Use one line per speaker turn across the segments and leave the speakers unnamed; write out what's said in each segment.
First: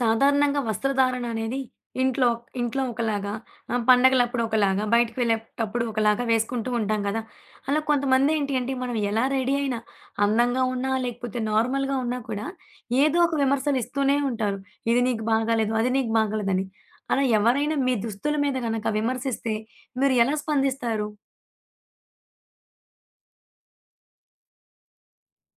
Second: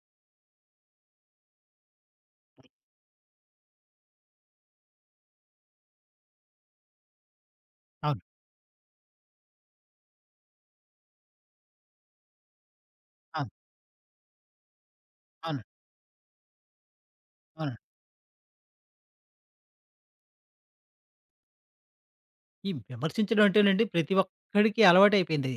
సాధారణంగా వస్త్రధారణ అనేది ఇంట్లో ఇంట్లో ఒకలాగా, పండగలప్పుడు ఒకలాగా, బయటికి వెళ్ళేటప్పుడు ఒకలాగా వేసుకుంటూ ఉంటాం కదా! అలా
అవును.
కొంతమంది ఏంటి అంటే, మనం ఎలా రెడీ అయినా, అందంగా ఉన్నా, లేకపోతే నార్మల్‌గా ఉన్నా కూడా, ఏదో ఒక
అవును.
విమర్శలు ఇస్తూనే ఉంటారు. ఇది నీకు
అవును.
బాగాలేదు, అది నీకు బాగాలేదని. అలా
అవును.
ఎవరైనా మీ దుస్తుల మీద గనక విమర్శిస్తే, మీరు ఎలా స్పందిస్తారు?
ఈ విమర్శించడం అంటేనండి ప్రతి ఒక్కడికి అలవాటైపోయింది.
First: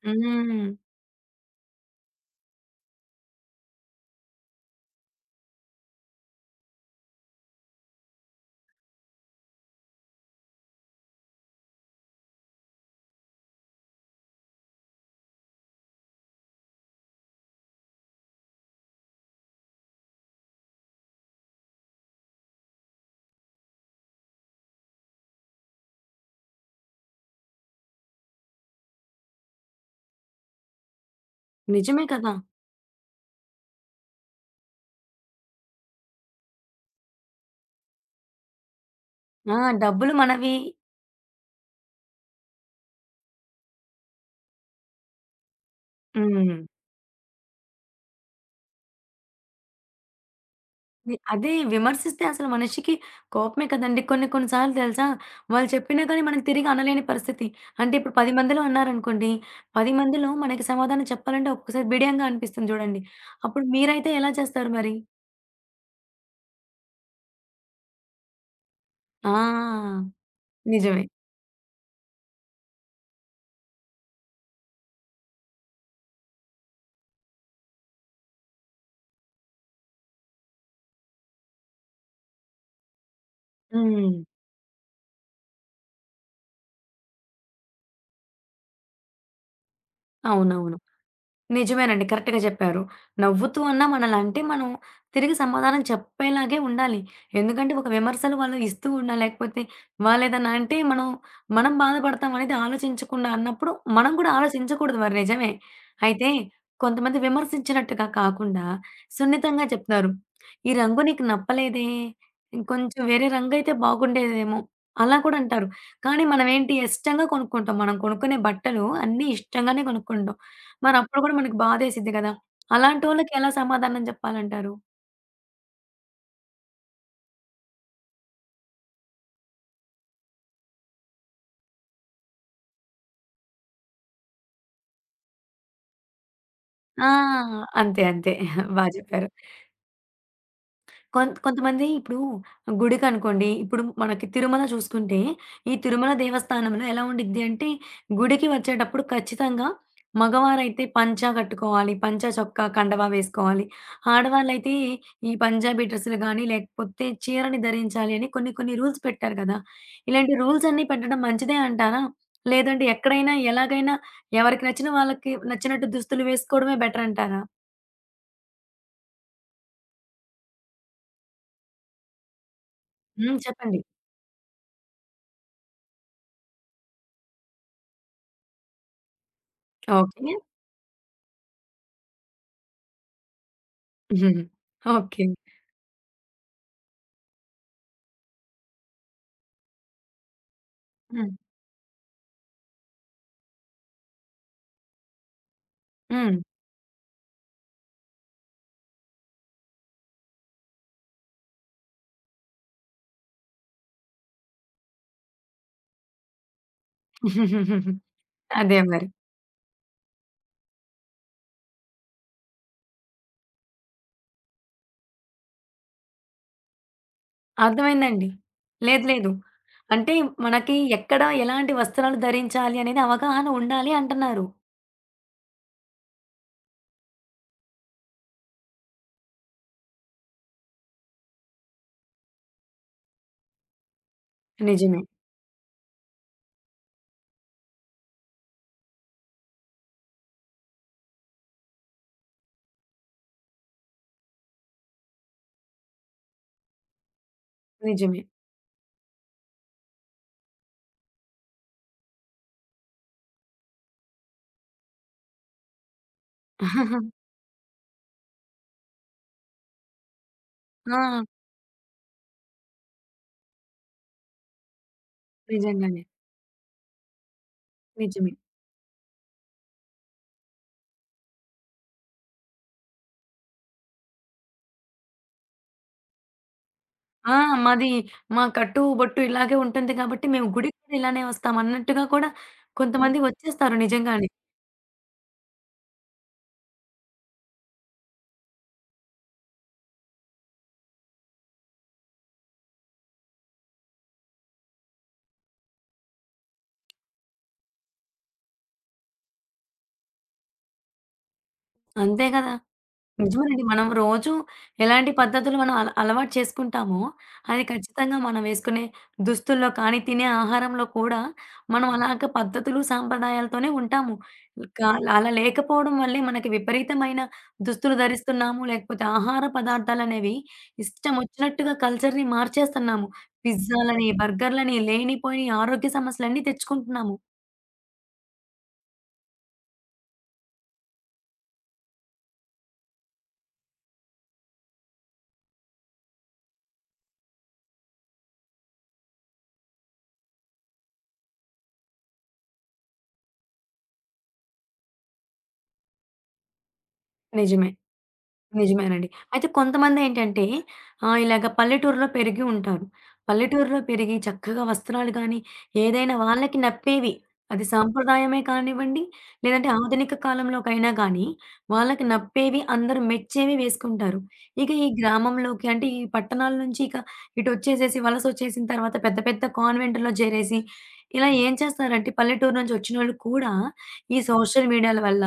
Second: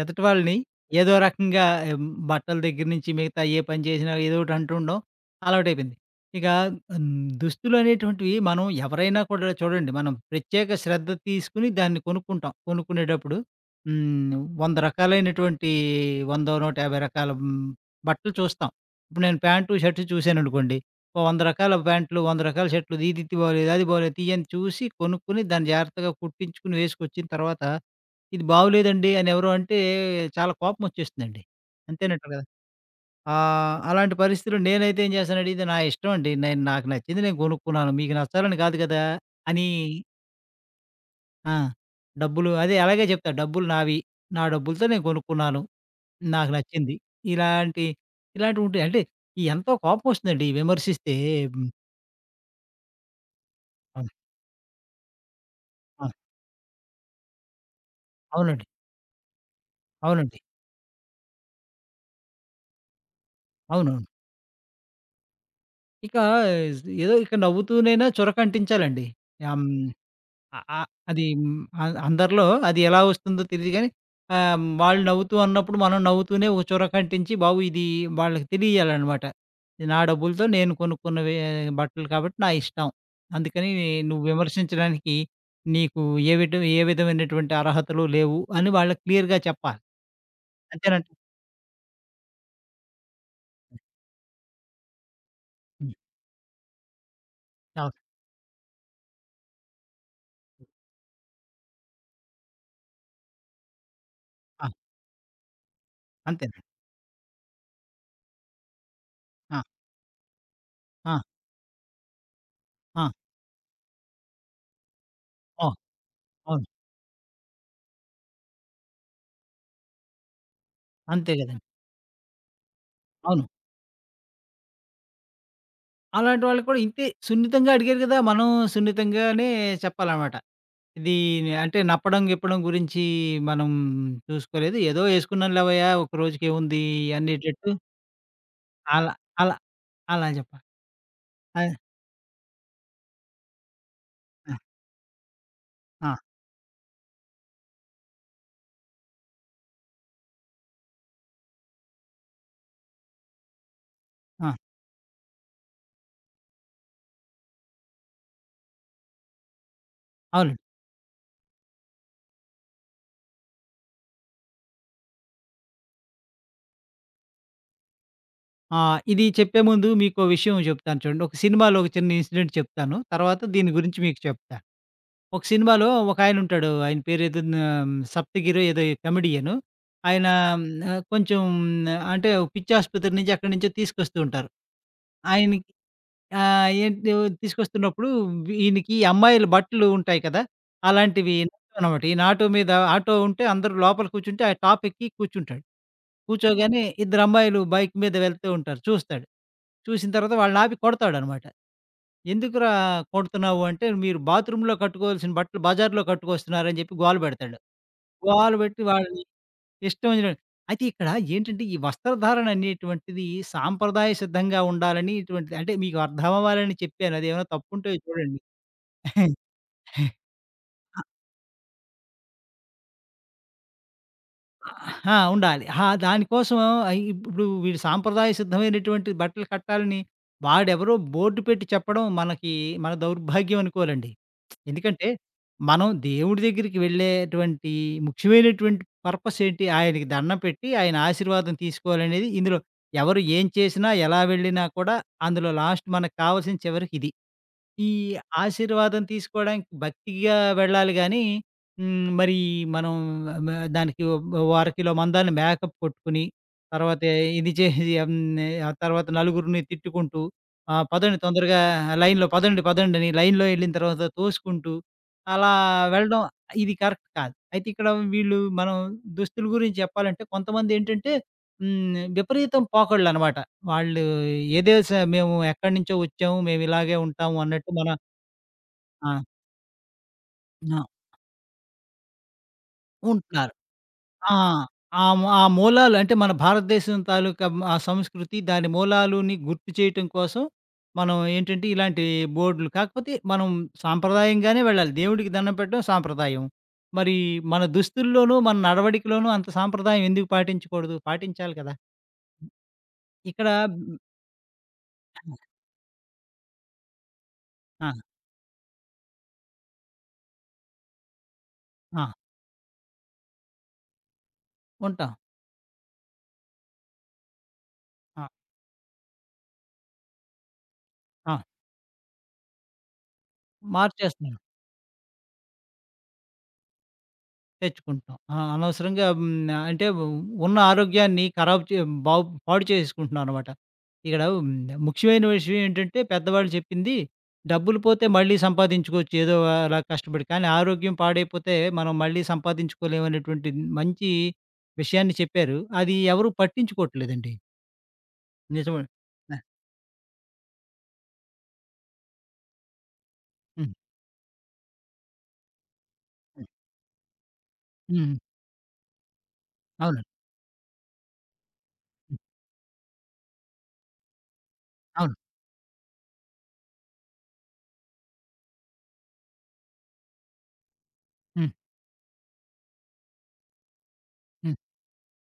ఎదుటి వాళ్ళని
హ్మ్.
ఏదో రకంగా బట్టల దగ్గర నుంచి మిగతా ఏ పని చేసినా ఏదో ఒకటి అంటుండడం అలవాటైపోయింది. ఇక హ్మ్, దుస్తులు అనేటువంటివి మనం ఎవరైనా కూడా చూడండి, మనం ప్రత్యేక శ్రద్ధ తీసుకొని దాన్ని కొనుక్కుంటాం. కొనుక్కునేటప్పుడు హ్మ్, 100 రకాలైనటువంటి 100, 150 రకాల బట్టలు చూస్తాం. ఇప్పుడు నేను ప్యాంటు, షర్ట్ చూసాననుకోండి, ఓ 100 రకాల ప్యాంట్లు, 100 రకాల షర్ట్లు ఇది ఇది బాలేదు, అది బాలేదు తీయని చూసి కొనుక్కొని దాన్ని జాగ్రత్తగా కుట్టించుకొని వేసుకొచ్చిన తర్వాత, ఇది బాగోలేదండి అని ఎవరో అంటే చాలా కోపం వచ్చేస్తుందండి.
నిజమే కదా!
అంతేనంటారు కదా! అలాంటి పరిస్థితిలో నేనైతే ఏం చేస్తానంటే ఇది నా ఇష్టం అండి. నేను నాకు నచ్చింది నేను కొనుక్కున్నాను. మీకు నచ్చాలని కాదు కదా!
ఆ!
అని.
డబ్బులు మనవి.
ఆ! డబ్బులు, అదే అలాగే చెప్తా. డబ్బులు నావి. నా డబ్బులతో నేను కొనుక్కున్నాను. నాకు
హ్మ్.
నచ్చింది. ఇలాంటి ఇలాంటివి ఉంటాయి. అంటే ఈ ఎంతో కోపం వస్తుందండి ఈ
వి
విమర్శిస్తే.
అదే
హ్మ్.
విమర్శిస్తే అసలు మనిషికి కోపమే కదండీ!
అవును.
కొన్ని కొన్ని సార్లు తెలుసా? వాళ్ళు చెప్పినా
ఆ!
కానీ మనం తిరిగి అనలేని పరిస్థితి. అంటే ఇప్పుడు 10 మందిలో
అవునండి.
అన్నారనుకోండి, 10 మందిలో
అవునండి.
మనకి సమాధానం చెప్పాలంటే ఒక్కొక్కసారి బిడియంగా అనిపిస్తుంది చూడండి. అప్పుడు
అవునవును.
మీరైతే ఎలా చేస్తారు మరి?
ఇక ఏదో ఇక నవ్వుతూనైనా చొరక అంటించాలండి. హ్మ్.
ఆ!
ఆహ్, ఆహ్,
నిజమే.
అది అందరిలో అది ఎలా వస్తుందో తెలీదు గానీ, వాళ్ళు నవ్వుతూ అన్నప్పుడు మనం నవ్వుతూనే ఒక చొరక అంటించి, బాబు ఇది వాళ్ళకి తెలియాలనమాట. ఇది నా డబ్బులతో నేను కొనుక్కున్నవే బట్టలు కాబట్టి నా ఇష్టం. అందుకని
హ్మ్.
నువ్వు విమర్శించడానికి నీకు ఏ విధమైనటువంటి అర్హతలు లేవు అని వాళ్ళకి క్లియర్‌గా చెప్పాలి.
అవునవును.
అంతేనండి.
నిజమేనండి. కరెక్ట్‌గా చెప్పారు. నవ్వుతూ అన్నా మనలంటే మనం తిరిగి సమాధానం
హ్మ్.
చెప్పేలాగే ఉండాలి. ఎందుకంటే ఒక
అవును.
విమర్శలు వాళ్ళు ఇస్తూ ఉన్నా లేకపోతే వాళ్ళేదన్నా అంటే మనం, మనం బాధపడతాం అనేది ఆలోచించకుండా అన్నప్పుడు మనం కూడా
ఆ!
ఆలోచించకూడదు మరి నిజమే. అయితే
అంతేనండి.
కొంతమంది విమర్శించినట్టుగా కాకుండా
ఆ!
సున్నితంగా చెప్తారు. "ఈ రంగు
ఆ!
నీకు నప్పలేదే! ఇంకొంచెం
ఆ!
వేరే రంగయితే బాగుండేదేమో" అలా కూడా అంటారు.
ఓహ్!
కానీ
అవును.
మనమేంటి ఇష్టంగా కొనుక్కుంటాం. మనం కొనుక్కునే బట్టలు అన్నీ ఇష్టంగానే కొనుక్కుంటాం. మరప్పుడు
అంతే
గూడా మనకు
గదండీ.
బాధేసిద్ది గదా! అలాంటోళ్ళకి
అవును.
ఎలా సమాధానం జెప్పాలంటారు?
అలాంటి వాళ్ళకి కూడా ఇంతే సున్నితంగా అడిగారు గదా! మనం సున్నితంగానే చెప్పాలనమాట. ఇది, అంటే నప్పడం, గిప్పడం గురించి మనం చూసుకోలేదు. ఏదో యేసుకున్నాం లేవయ్యా! ఒక రోజుకేముంది
ఆ!
అనేటట్టు
అంతే. అంతే. బా
అలా
జెప్పారు.
అలా అలా జెప్పాలి.
కొంత్
అదే.
కొంతమంది ఇప్పుడు గుడికనుకోండి, ఇప్పుడు మనకి
ఆ!
తిరుమల చూసుకుంటే, ఈ తిరుమల
ఆ!
దేవస్థానంలో ఎలా ఉండిద్ది అంటే, గుడికి వచ్చేటప్పుడు ఖచ్చితంగా మగవారైతే పంచ కట్టుకోవాలి. పంచ చొక్కా, కండవ వేసుకోవాలి.
ఆ!
ఆడవాళ్ళైతే ఈ పంజాబీ డ్రెస్సులు గానీ, లేకపోతే చీరని ధరించాలి అని కొన్ని కొన్ని రూల్స్ పెట్టారు కదా! ఇలాంటి
అవునండి.
రూల్స్ అన్నీ పెట్టడం మంచిదే అంటారా? లేదంటే ఎక్కడైనా, ఎలాగైనా ఎవరికి నచ్చిన వాళ్ళకి నచ్చినట్టు దుస్తులు వేసుకోవడమే బెటర్ అంటారా?
ఆ! ఇది చెప్పే ముందు మీకో విషయం జెప్తాను చూడండి. ఒక సినిమాలో ఒక చిన్న ఇన్సిడెంట్ చెప్తాను.
హ్మ్.
తర్వాత దీని
చెప్పండి.
గురించి మీకు చెప్తా. ఒక సినిమాలో ఒక ఆయన ఉంటాడు. ఆయన పేరేదో సప్తగిరో ఏదో కమెడియను. ఆయన
ఓకే.
ఉమ్, ఆ! కొంచెం ఆ, అంటే ఓ పిచ్చి ఆసుపత్రి నుంచి అక్కడి నుంచో తీసుకొస్తూ ఉంటారు.
ఓకే.
ఆయనకి ఏంటి తీసుకొస్తున్నప్పుడు ఈయనకి అమ్మాయిల బట్టలు ఉంటాయి కదా!
హ్మ్.
అలాంటివి నచ్చవనమాట. ఈయన ఆటో మీద, ఆటో ఉంటే అందరూ లోపల కూర్చుంటే ఆ టాప్ ఎక్కి కూర్చుంటాడు.
హ్మ్.
కూర్చోగానే ఇద్దరు అమ్మాయిలు బైక్ మీద వెళ్తూ ఉంటారు. చూస్తాడు. చూసిన తర్వాత వాళ్ళని ఆపి కొడతాడనమాట. "ఎందుకురా కొడుతున్నావు" అంటే, "మీరు బాత్రూమ్‌లో కట్టుకోవాల్సిన బట్టలు బజార్‌లో కట్టుకొస్తున్నారని" చెప్పి గోల పెడతాడు. గోల
అదే
పెట్టి
మరి.
వాళ్ళని ఇష్టం వచ్చినట్టు. అయితే ఇక్కడ ఏంటంటే, ఈ వస్త్రధారణ అనేటువంటిది సాంప్రదాయ సిద్ధంగా ఉండాలని, ఇటువంటిది అంటే మీకు అర్థమవ్వాలని చెప్పాను. అదేమైనా తప్పుంటే
అర్థమైందండి.
చూడండి.
లేదు లేదు. అంటే మనకి ఎక్కడ ఎలాంటి వస్త్రాలు ధరించాలి అనేది అవగాహన ఉండాలి అంటున్నారు.
ఆ! ఉండాలి. ఆ! దానికోసం ఇప్పుడు వీడు సాంప్రదాయ సిద్ధమైనటువంటి బట్టలు కట్టాలని వాడెవరో బోర్డ్ పెట్టి చెప్పడం మనకి మన దౌర్భాగ్యం అనుకోవాలండి.
నిజమే.
ఎందుకంటే, మనం దేవుడి దగ్గరికి వెళ్ళేటువంటి ముఖ్యమైనటువంటి పర్పస్ ఏంటి? ఆయనకి దండం పెట్టి ఆయన ఆశీర్వాదం తీసుకోవాలనేది ఇందులో ఎవరు ఏం చేసినా, ఎలా వెళ్ళినా కూడా అందులో లాస్ట్ మనకు కావాల్సిన చివరికి ఇది. ఈ
నిజమే.
ఆశీర్వాదం తీసుకోవడానికి భక్తిగా వెళ్ళాలి గానీ, మరి మనం మ దానికి ఓ అరకిలో మందాన్ని మేకప్ కొట్టుకొని, తర్వాత ఇది చేసి ఆ తర్వాత నలుగురిని తిట్టుకుంటూ, ఆ! పదండి
ఆ!
తొందరగా, లైన్‌లో పదండి, పదండి అని లైన్‌లో ఎళ్ళిన తర్వాత తోసుకుంటూ, అలా
నిజంగానే.
వెళ్ళడం ఇది కరెక్ట్ కాదు. అయితే ఇక్కడ
నిజమే.
వీళ్ళు, మనం దుస్తుల గురించి చెప్పాలంటే కొంతమందేంటంటే విపరీతం పోకడలనమాట. వాళ్ళు ఏదో మేము ఎక్కడి నుంచో వచ్చాము. మేము ఇలాగే
ఆ!
ఉంటాము అన్నట్టు
మాది
మన
మా కట్టు,
ఆ!
బొట్టు ఇలాగే ఉంటుంది కాబట్టి మేము గుడికి
నా
కూడా ఇలానే వస్తాం అన్నట్టుగా కూడా కొంతమంది
ఉంటున్నారు.
వచ్చేస్తారు నిజంగానే.
ఆ! ఆ మూ ఆ మూలాలు అంటే మన భారతదేశం తాలూకా ఆ సంస్కృతి దాని మూలాలుని గుర్తు చేయటం కోసం మనం ఏంటంటే ఇలాంటి బోర్డులు కాకపోతే మనం సాంప్రదాయంగానే వెళ్ళాలి. దేవుడికి దండం పెట్టడం సాంప్రదాయం. మరి మన దుస్తుల్లోనూ, మన నడవడికలోనూ అంత సాంప్రదాయం ఎందుకు పాటించకూడదు? పాటించాలి కదా!
అంతే కదా!
ఇక్కడ
నిజమేనండి. మనం రోజు ఎలాంటి
హ్మ్.
పద్ధతులు మనం అలవాటు చేసుకుంటామో, అది
ఆ!
ఖచ్చితంగా మనం వేసుకునే దుస్తుల్లో కానీ, తినే ఆహారంలో కూడా మనం
ఆ!
అలాగ పద్ధతులు, సాంప్రదాయాలతోనే ఉంటాము. కా
ఉంటాం.
అలా లేకపోవడం వల్లే మనకి విపరీతమైన దుస్తులు
ఆ!
ధరిస్తున్నాము. లేకపోతే ఆహార పదార్థాలనేవి
ఆ!
ఇష్టమొచ్చినట్టుగా కల్చర్‌ని మార్చేస్తున్నాము. పిజ్జాలని,
మార్చేస్తున్నాం.
బర్గర్‌లని లేనిపోని ఆరోగ్య సమస్యలన్నీ తెచ్చుకుంటున్నాము.
తెచ్చుకుంటాం. ఆ! అనవసరంగా అంటే ఉన్న ఆరోగ్యాన్ని ఖరాబ్ చే బాగు పాడు చేసుకుంటున్నామనమాట. ఇక్కడ ముఖ్యమైన విషయం ఏంటంటే, పెద్దవాళ్ళు చెప్పింది డబ్బులు పోతే మళ్ళీ సంపాదించుకోవచ్చు ఏదో అలా కష్టపడి. కానీ ఆరోగ్యం పాడైపోతే మనం మళ్ళీ సంపాదించుకోలేమనేటువంటి మంచి విషయాన్ని చెప్పారు. అది ఎవరు పట్టించుకోవట్లేదండి.
నిజమే.
నిజమే.
నిజమేనండి.
ఆ!
అయితే కొంతమందేంటంటే ఇలాగ పల్లెటూరులో పెరిగి ఉంటారు.
హ్మ్.
పల్లెటూరులో పెరిగి చక్కగా వస్త్రాలు గానీ, ఏదైనా వాళ్ళకి నప్పేవి. అది
హ్మ్.
సాంప్రదాయమే కానివ్వండి, లేదంటే
అవునండి.
ఆధునిక కాలంలోకైనా గానీ, వాళ్ళకి
హ్మ్.
నప్పేవి, అందరూ మెచ్చేవి వేసుకుంటారు. ఇక ఈ
అవును.
గ్రామంలోకి అంటే ఈ పట్టణాల నుంచి ఇక ఇటొచ్చేసేసి వలసొచ్చేసిన తర్వాత పెద్ద పెద్ద కాన్వెంట్‌లో చేరేసి, ఇలా
హ్మ్.
ఏం చేస్తారంటే పల్లెటూరు నుంచి వచ్చినోళ్ళు కూడా ఈ
హ్మ్.
సోషల్ మీడియాల వల్ల,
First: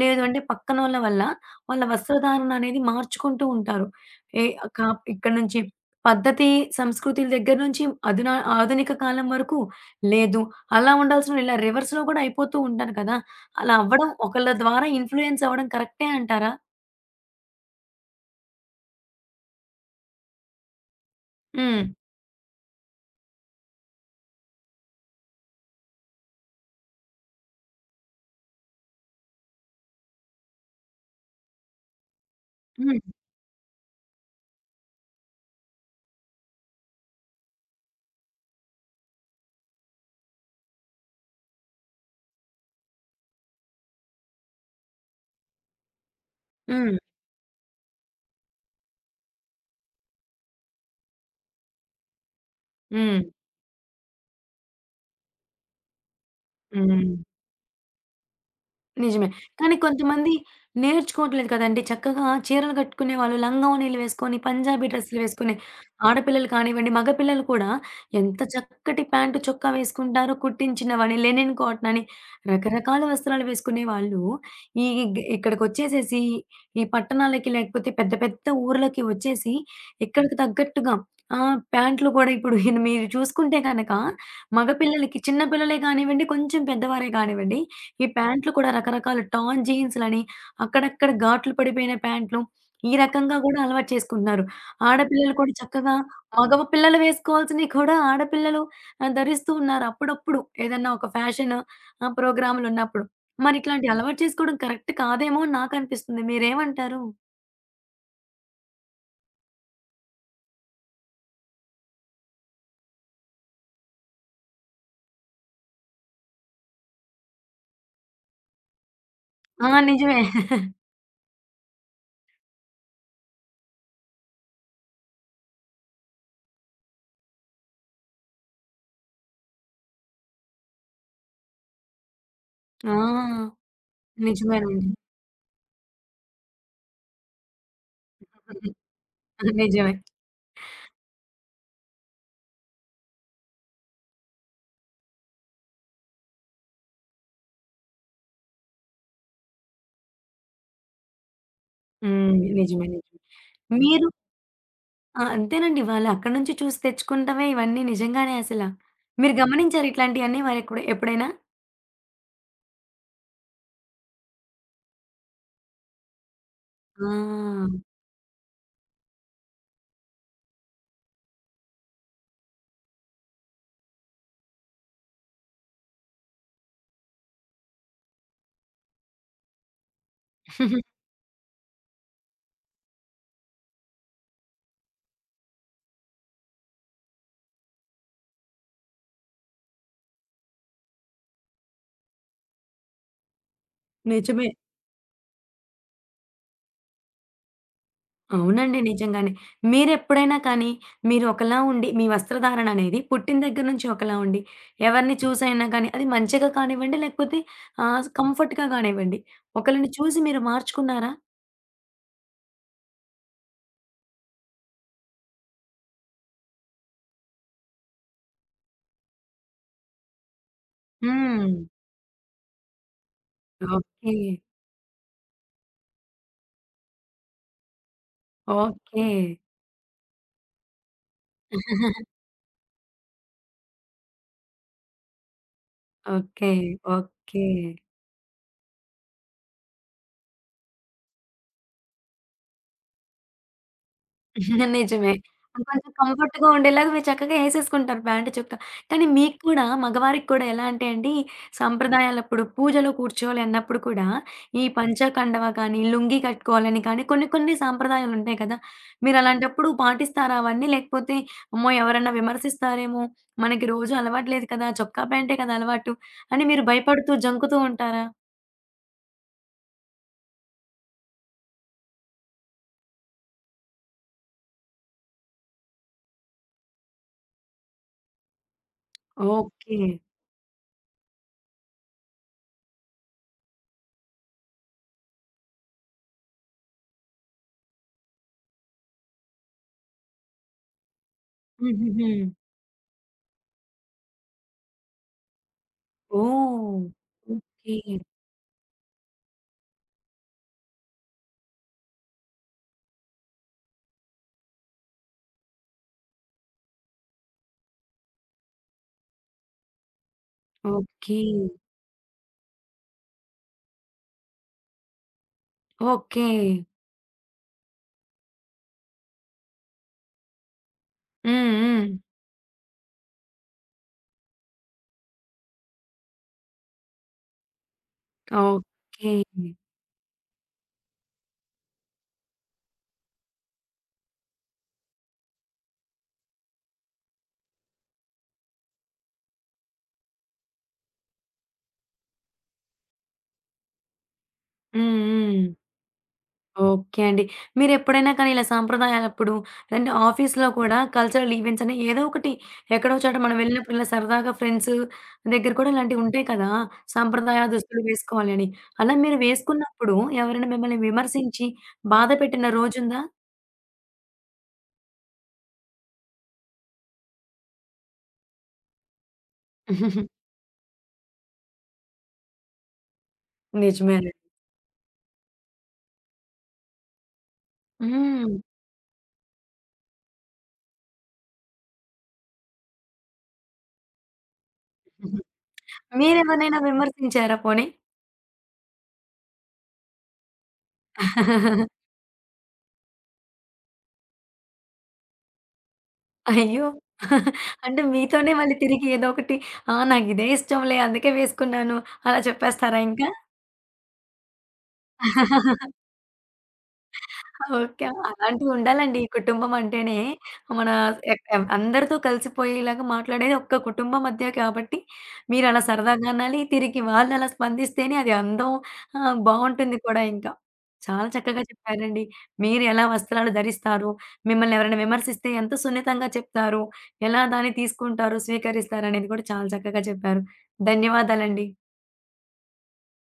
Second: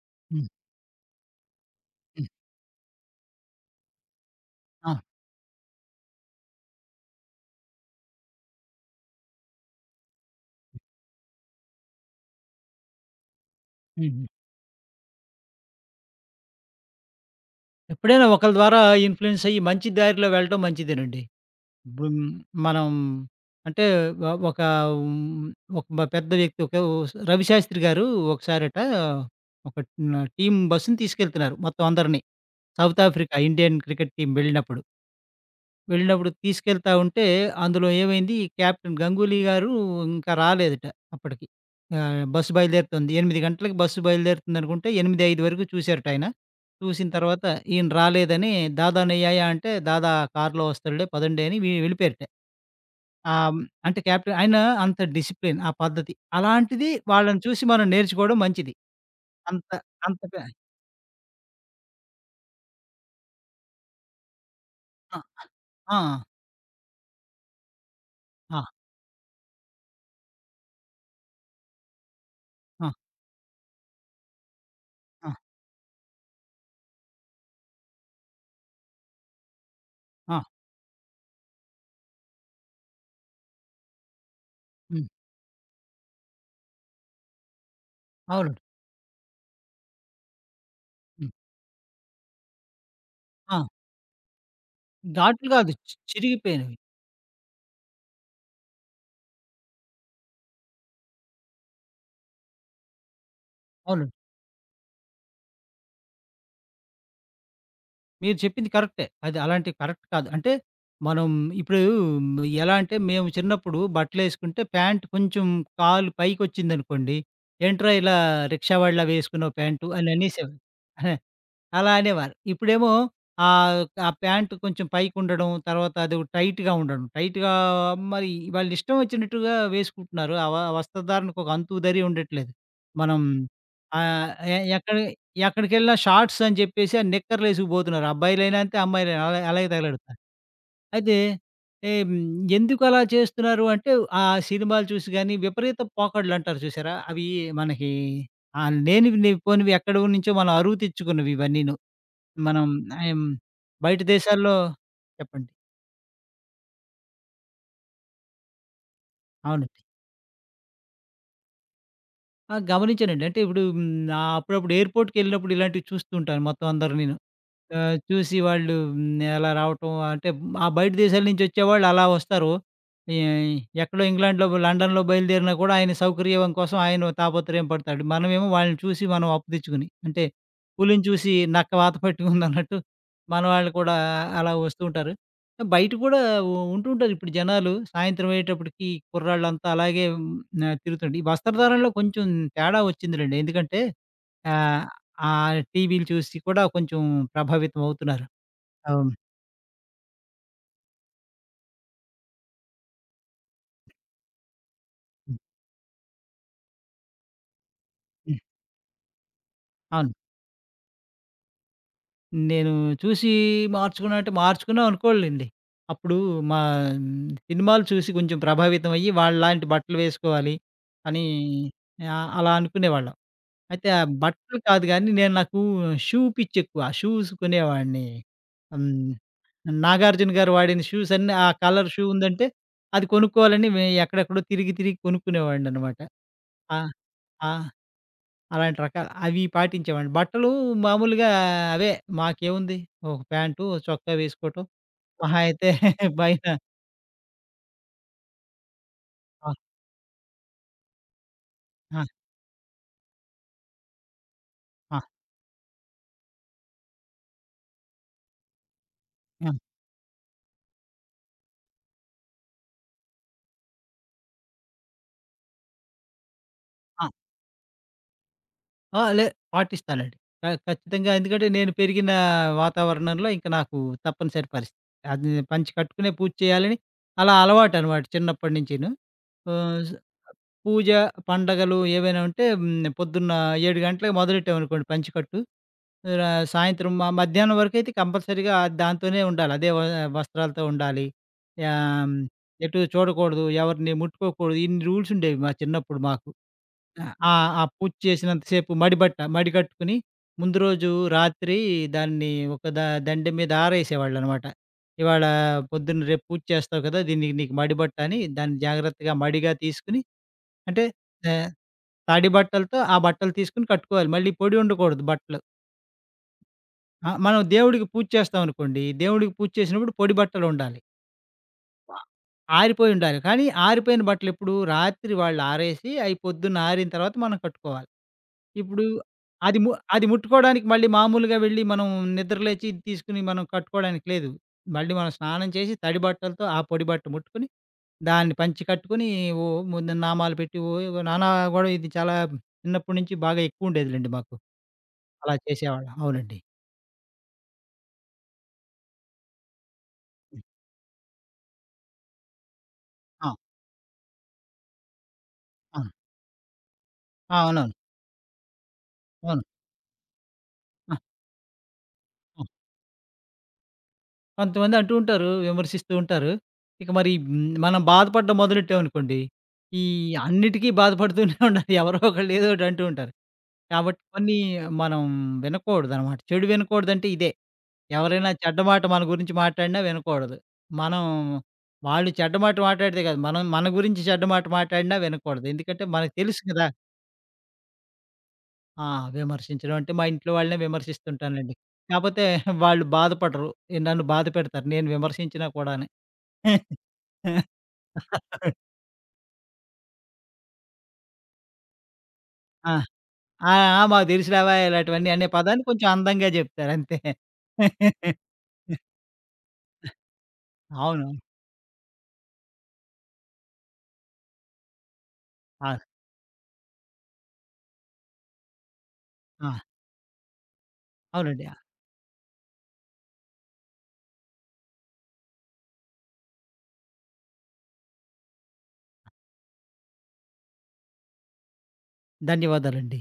లేదు అంటే
హ్మ్.
పక్కనోళ్ళ వల్ల వాళ్ళ
హ్మ్.
వస్త్రధారణ అనేది మార్చుకుంటూ ఉంటారు. ఏ కా
అవును.
ఇక్కడ నుంచి పద్ధతి, సంస్కృతిల దగ్గర నుంచి అధునా ఆధునిక కాలం వరకు లేదు. అలా ఉండాల్సిన ఇలా రివర్స్‌లో కూడా అయిపోతూ ఉంటారు కదా! అలా అవ్వడం
హ్మ్. హ్మ్.
ఒకళ్ళ ద్వారా ఇన్‌ఫ్లూయెన్స్ అవ్వడం కరెక్టే అంటారా?
ఎప్పుడైనా ఒకళ్ళ ద్వారా ఇన్‌ఫ్లూయెన్స్ అయ్యి మంచి దారిలో వెళ్ళడం మంచిదేనండి.
హ్మ్.
ఇప్పుడు మనం, అంటే ఒక హ్మ్, ఒక పెద్ద వ్యక్తి, ఒక 'రవిశాస్త్రి' గారు ఒకసారట ఒక టీమ్ బస్‌ని తీసుకెళ్తున్నారు మొత్తం అందరిని.
హ్మ్.
South Africa Indian cricket team వెళ్ళినప్పుడు. వెళ్ళినప్పుడు తీసుకెళ్తా ఉంటే అందులో ఏమైంది, కెప్టెన్ గంగూలీ గారు ఇంకా రాలేదట అప్పటికి. బస్సు బయలుదేరుతుంది. 8 గంటలకి బస్సు బయలుదేరుతుందనుకుంటే 8:05 వరకు చూసారటాయన.
హ్మ్.
చూసిన తర్వాత ఈయన రాలేదని, "దాదానయ్యాయా" అంటే, "దాదా కార్‌లో వస్తాడులే పదండి" అని వెళ్ళిపోయారట.
హ్మ్.
ఆ! హ్మ్. అంటే క్యాప్టెన్ ఆయన అంత డిసిప్లిన్, ఆ పద్ధతి. అలాంటిది
హ్మ్.
వాళ్ళని చూసి మనం నేర్చుకోవడం మంచిది.
నిజమే.
అంత
కానీ
అంత
కొంతమంది
పె
నేర్చుకోవట్లేదు కదండీ! చక్కగా చీరలు కట్టుకునే వాళ్ళు లంగావోణీలు వేసుకొని, పంజాబీ
ఆ!
డ్రెస్సులు వేసుకొని,
ఆ!
ఆడపిల్లలు కానివ్వండి, మగపిల్లలు కూడా ఎంత
ఆ!
చక్కటి ప్యాంటు, చొక్కా వేసుకుంటారో కుట్టించినవని, లెనిన్ కాటన్ అని
ఆ!
రకరకాల వస్త్రాలు వేసుకునే వాళ్ళు ఈ ఇగ్
ఆ!
ఇక్కడికొచ్చేసేసి ఈ పట్టణాలకి లేకపోతే పెద్ద పెద్ద ఊర్లకి వచ్చేసి ఇక్కడికి
ఆ!
తగ్గట్టుగా ప్యాంట్లు కూడా ఇప్పుడు మీరు చూసుకుంటే గనక
హ్మ్.
మగపిల్లలకి చిన్న పిల్లలే కానివ్వండి, కొంచెం పెద్దవారే కానివ్వండి ఈ ప్యాంట్లు
అవునండి.
కూడా రకరకాల టాన్ జీన్స్‌లని, అక్కడక్కడ
హ్మ్.
ఘాట్లు పడిపోయిన ప్యాంట్లు, ఈ రకంగా గూడా
ఆ!
అలవాటు చేసుకుంటున్నారు. ఆడపిల్లలు
ఘాట్లు
కూడా
కాదు.
చక్కగా
చిరిగిపోయినవి.
పిల్లలు వేసుకోవాల్సినయి కూడా ఆడపిల్లలు ధరిస్తూ ఉన్నారు అప్పుడప్పుడు. ఏదన్నా ఒక ఫ్యాషన్ ప్రోగ్రామ్‌లున్నప్పుడు. మరి ఇట్లాంటి
అవును.
అలవాటు చేసుకోవడం కరెక్ట్ కాదేమో అని నాకనిపిస్తుంది. మీరేమంటారు?
మీరు చెప్పింది కరెక్టే. అది, అలాంటివి కరెక్ట్ కాదు. అంటే మనం ఇప్పుడు ఎలా అంటే, మేము చిన్నప్పుడు బట్టలేసుకుంటే ప్యాంట్ కొంచెం కాలు పైకొచ్చిందనుకోండి, "ఏంట్రా ఇలా రిక్షా వాళ్ళలా వేసుకున్నావు
ఆ!
ప్యాంటు" అని
నిజమే.
అనేసేవారు. అలా అనేవారు. ఇప్పుడేమో ఆహ్, ఆ ప్యాంట్ కొంచెం పైకుండడం, తర్వాత అది టైట్‌గా ఉండడం. టైట్‌గా, మరి వాళ్ళిష్టం వచ్చినట్టుగా వేసుకుంటున్నారు. ఆ వస్త్రధారణకు ఒక అంతు, దరి ఉండట్లేదు. మనం
ఆ!
ఆహ్, ఎ
నిజమేనండి.
ఎక్కడ ఎక్కడికెళ్ళినా షార్ట్స్ అని చెప్పేసి, ఆ నిక్కర్లేసుకుపోతున్నారు. అబ్బాయిలైనా అంతే, అమ్మాయిలైనా అలాగే
నిజమే.
తగలెడతారు. అయితే ఎ హ్మ్, ఎందుకలా చేస్తున్నారు అంటే, ఆ సినిమాలు చూసి గాని, విపరీత పోకడలంటారు చూసారా? అవి మనకి లేనివి పోనివి ఎక్కడో నుంచో మనం అరువు తెచ్చుకున్నవి ఇవన్నీను.
హ్మ్.
మనం
నిజమే. నిజమే.
ఆహ్, బయట
మీరు
దేశాల్లో
ఆ!
చెప్పండి.
అంతేనండి. వాళ్ళక్కడి నుంచి చూసి తెచ్చుకుంటమే ఇవన్నీ నిజంగానే అసల. మీరు
అవునండి.
గమనించారా ఇట్లాంటియన్నీ మరెప్పుడు ఎప్పుడైనా?
ఆ! గమనించానండి. అంటే ఇప్పుడు అప్పుడప్పుడు ఎయిర్‌పోర్ట్‌కెళ్ళినప్పుడు ఇలాంటివి చూస్తూ ఉంటాను మొత్తం అందరినీను.
ఆ!
చూసి వాళ్ళు అలా రావటం అంటే ఆ బయట దేశాల నుంచి వచ్చేవాళ్ళు అలా వస్తారు. ఈ ఎక్కడో ఇంగ్లాండ్‌లో, లండన్‌లో బయలుదేరినా కూడా ఆయన సౌకర్యం కోసం ఆయన తాపత్రయం పడతాడు. మనమేమో వాళ్ళని చూసి మనం అప్పు తెచ్చుకొని, అంటే పులిని చూసి నక్క వాత పట్టుకుందన్నట్టు మన వాళ్ళు కూడా అలా వస్తూ ఉంటారు. బయట కూడా ఉంటుంటారు ఇప్పుడు జనాలు. సాయంత్రం అయ్యేటప్పటికి కుర్రాళ్ళంతా అలాగే తిరుగుతుంటారు. ఈ వస్త్రధారణలో కొంచెం తేడా వచ్చిందిలెండి. ఎందుకంటే
నిజమే.
ఆహ్, ఆ టీవీలు చూసి కూడా కొంచెం ప్రభావితం అవుతున్నారు.
అవునండి.
అవును.
నిజంగానే. మీరెప్పుడైనా కానీ, మీరు ఒకలా ఉండి మీ వస్త్రధారణ అనేది పుట్టిన దగ్గర నుంచి ఒకలా ఉండి, ఎవరిని
హ్మ్.
చూసైనా కానీ, అది మంచిగా కానివ్వండి, లేకపోతే
హ్మ్.
కంఫర్ట్‌గా కానివ్వండి, ఒకళ్ళని
అవును.
చూసి మీరు మార్చుకున్నారా?
నేను చూసి మార్చుకున్నా అంటే, మార్చుకున్నాం అనుకోనులెండి. అప్పుడు మా సినిమాలు చూసి కొంచెం ప్రభావితం అయ్యి వాళ్ళలాంటి బట్టలు వేసుకోవాలి అని
హ్మ్.
అలా అనుకునేవాళ్ళం. అయితే ఆ
ఓకే.
బట్టలు కాదు గానీ, నేను నాకు షూ పిచ్ ఎక్కువ. షూస్ కొనేవాడిని.
ఓకే.
హ్మ్. 'నాగార్జున' గారు వాడిన షూస్ అన్నీ, ఆ కలర్ షూ ఉందంటే అది కొనుక్కోవాలని ఎక్కడెక్కడో తిరిగి తిరిగి కొనుక్కునేవాడిననమాట.
ఓకే.
ఆ!
ఓకే.
ఆ! అలాంటి రకాలు అవి పాటించేవాడిని. బట్టలు మామూలుగా అవే. మాకేముంది, ఒక ప్యాంటు, ఓ చొక్కా వేసుకోవటం.
నిజమే.
మహా
అది
అయితే
కొంచెం కంఫర్ట్‌గా
పైన.
ఉండేలాగా మీరు చక్కగా ఏసేసుకుంటారు ప్యాంట్, చొక్కా. కానీ మీకు
ఆ!
కూడా మగవారికి కూడా ఎలా అంటే అండి,
ఆ!
సంప్రదాయాలప్పుడు పూజలో కూర్చోవాలి అన్నప్పుడు కూడా, ఈ
ఆ!
పంచ కండవ కానీ, లుంగీ కట్టుకోవాలని కానీ కొన్ని కొన్ని సాంప్రదాయాలుంటాయి కదా!
ఆ!
మీరలాంటప్పుడు పాటిస్తారా అవన్నీ? లేకపోతే అమ్మో! ఎవరన్నా విమర్శిస్తారేమో! మనకి రోజు అలవాటు లేదు కదా! చొక్కా ప్యాంటే కదా అలవాటు అని మీరు
ఆ!
భయపడుతూ, జంకుతూ ఉంటారా?
ఆ! లే పాటిస్తానండి. ఖచ్చితంగా. ఎందుకంటే నేను పెరిగిన వాతావరణంలో ఇంక నాకు తప్పనిసరి పరిస్థితి. అది పంచె కట్టుకునే పూజ చేయాలని, అలా అలవాటనమాట చిన్నప్పటి నుంచిను.
ఓకే.
ఆహ్, స్ పూజ, పండగలు ఏవైనా ఉంటే పొద్దున్న 7 గంటలకి మొదలెట్టామనుకోండి పంచెకట్టు, సాయంత్రం మధ్యాహ్నం వరకైతే కంపల్సరీగా దాంతోనే ఉండాలి. అదే వస్త్రాలతో ఉండాలి. ఆహ్,
హుహుహు.
హ్మ్, ఎటు చూడకూడదు, ఎవరిని ముట్టుకోకూడదు. ఇన్ని రూల్స్ ఉండేవి మా చిన్నప్పుడు మాకు.
ఓహ్!
ఆ! ఆ! ఆ
ఓకే.
పూజ చేసినంత సేపు మడిబట్ట, మడి కట్టుకుని ముందు రోజు రాత్రి దాన్ని ఒక దండెం మీద ఆరేసేవాళ్ళనమాట. ఇవాళ పొద్దున్న, రేపు పూజ చేస్తావు కదా! దీనికి నీకు మడిబట్ట అని దాన్ని జాగ్రత్తగా మడిగా తీసుకొని, అంటే
ఓకే.
ఆహ్, తడి బట్టలతో ఆ బట్టలు తీసుకొని కట్టుకోవాలి. మళ్ళీ పొడి ఉండకూడదు బట్టలు.
ఓకే.
ఆ! మనం దేవుడికి పూజ చేస్తామనుకోండి, దేవుడికి పూజ చేసినప్పుడు పొడి బట్టలుండాలి.
హ్మ్. హ్మ్.
ఆరిపోయి ఉండాలి. కానీ ఆరిపోయిన బట్టలెప్పుడు రాత్రి వాళ్ళు ఆరేసి, అయి పొద్దున్న ఆరిన తర్వాత మనం కట్టుకోవాలి. ఇప్పుడు
ఓకే. హ్మ్.
అది ము అది ముట్టుకోవడానికి మళ్ళీ మామూలుగా వెళ్ళి మనం నిద్రలేచి తీసుకొని మనం కట్టుకోవడానికి లేదు. మళ్ళీ మనం స్నానం చేసి తడి బట్టలతో ఆ పొడి బట్ట ముట్టుకొని, దాన్ని పంచి కట్టుకొని, ఓ ముందు నామాలు పెట్టి, ఓ ఓ నానా గొడవ, ఇది చాలా చిన్నప్పటి నుంచి బాగా ఎక్కువుండేదిలెండి మాకు. అలా
హ్మ్.
చేసేవాళ్ళం. అవునండి.
ఓకే అండి. మీరెప్పుడైనా కానీ ఇలా సాంప్రదాయాలప్పుడు అంటే
ఆ!
ఆఫీస్‌లో కూడా కల్చరల్ ఈవెంట్స్ అని ఏదో ఒకటి ఎక్కడో చోట మనం వెళ్ళినప్పుడు ఇలా సరదాగా ఫ్రెండ్స్ దగ్గర కూడా
అవును.
ఇలాంటివి ఉంటాయి కదా!
ఆ!
సాంప్రదాయ
అవునవును.
దుస్తులు వేసుకోవాలి అని. అలా మీరు
అవును.
వేసుకున్నప్పుడు ఎవరైనా మిమ్మల్ని విమర్శించి బాధ
ఆ!
పెట్టిన రోజుందా?
కొంతమంది అంటూ ఉంటారు, విమర్శిస్తూ ఉంటారు. ఇక మరి మనం బాధపడడం మొదలెట్టామనుకోండి, ఈ అన్నిటికీ బాధపడుతూనే ఉండాలి. ఎవరో ఒకళ్ళు ఏదో ఒకటి అంటూ ఉంటారు. కాబట్టి
నిజమేలే.
కొన్ని మనం వినకూడదనమాట. చెడు వినకూడదంటే ఇదే. ఎవరైనా
హ్మ్.
చెడ్డ మాట మన గురించి మాట్లాడినా వినకూడదు. మనం, వాళ్ళు చెడ్డ మాట మాట్లాడితే కాదు, మనం మన గురించి చెడ్డ మాట మాట్లాడినా వినకూడదు. ఎందుకంటే మనకు తెలుసు
మీరెవరినైనా
కదా!
విమర్శించారా పోనీ?
ఆ! విమర్శించడం అంటే మా ఇంట్లో వాళ్ళనే విమర్శిస్తుంటానండి. కాపోతే వాళ్ళు బాధపడరు. నన్ను బాధ పెడతారు నేను విమర్శించినా కూడాను.
అయ్యో! అంటే మీతోనే మళ్ళీ తిరిగి ఏదో ఒకటి ఆ! నాకిదే ఇష్టంలే అందుకే వేసుకున్నాను అలా
ఆ!
చెప్పేస్తారా ఇంకా?
ఆ! ఆ! మాకు తెలుసులేవా ఇలాంటివన్నీ అనే పదాన్ని కొంచెం అందంగా చెప్తారు అంతే.
ఓకే. అలాంటివుండాలండి ఈ కుటుంబం అంటేనే. మన
అవును.
ఎ ఎవ్ అందరితో కలిసిపోయేలాగా మాట్లాడేది ఒక్క కుటుంబం మధ్య కాబట్టి మీరలా
ఆ!
సరదాగా అనాలి. తిరిగి వాళ్ళలా స్పందిస్తేనే అది అందం
ఆ!
బావుంటుంది కూడా ఇంకా. చాలా చక్కగా
అవునండి.
చెప్పారండి. మీరు ఎలా వస్త్రాలు ధరిస్తారు? మిమ్మల్ని ఎవరైనా విమర్శిస్తే ఎంత సున్నితంగా చెప్తారు? ఎలా దాన్ని తీసుకుంటారు, స్వీకరిస్తారు అనేది కూడా చాలా చక్కగా చెప్పారు. ధన్యవాదాలండి.
ధన్యవాదాలండి.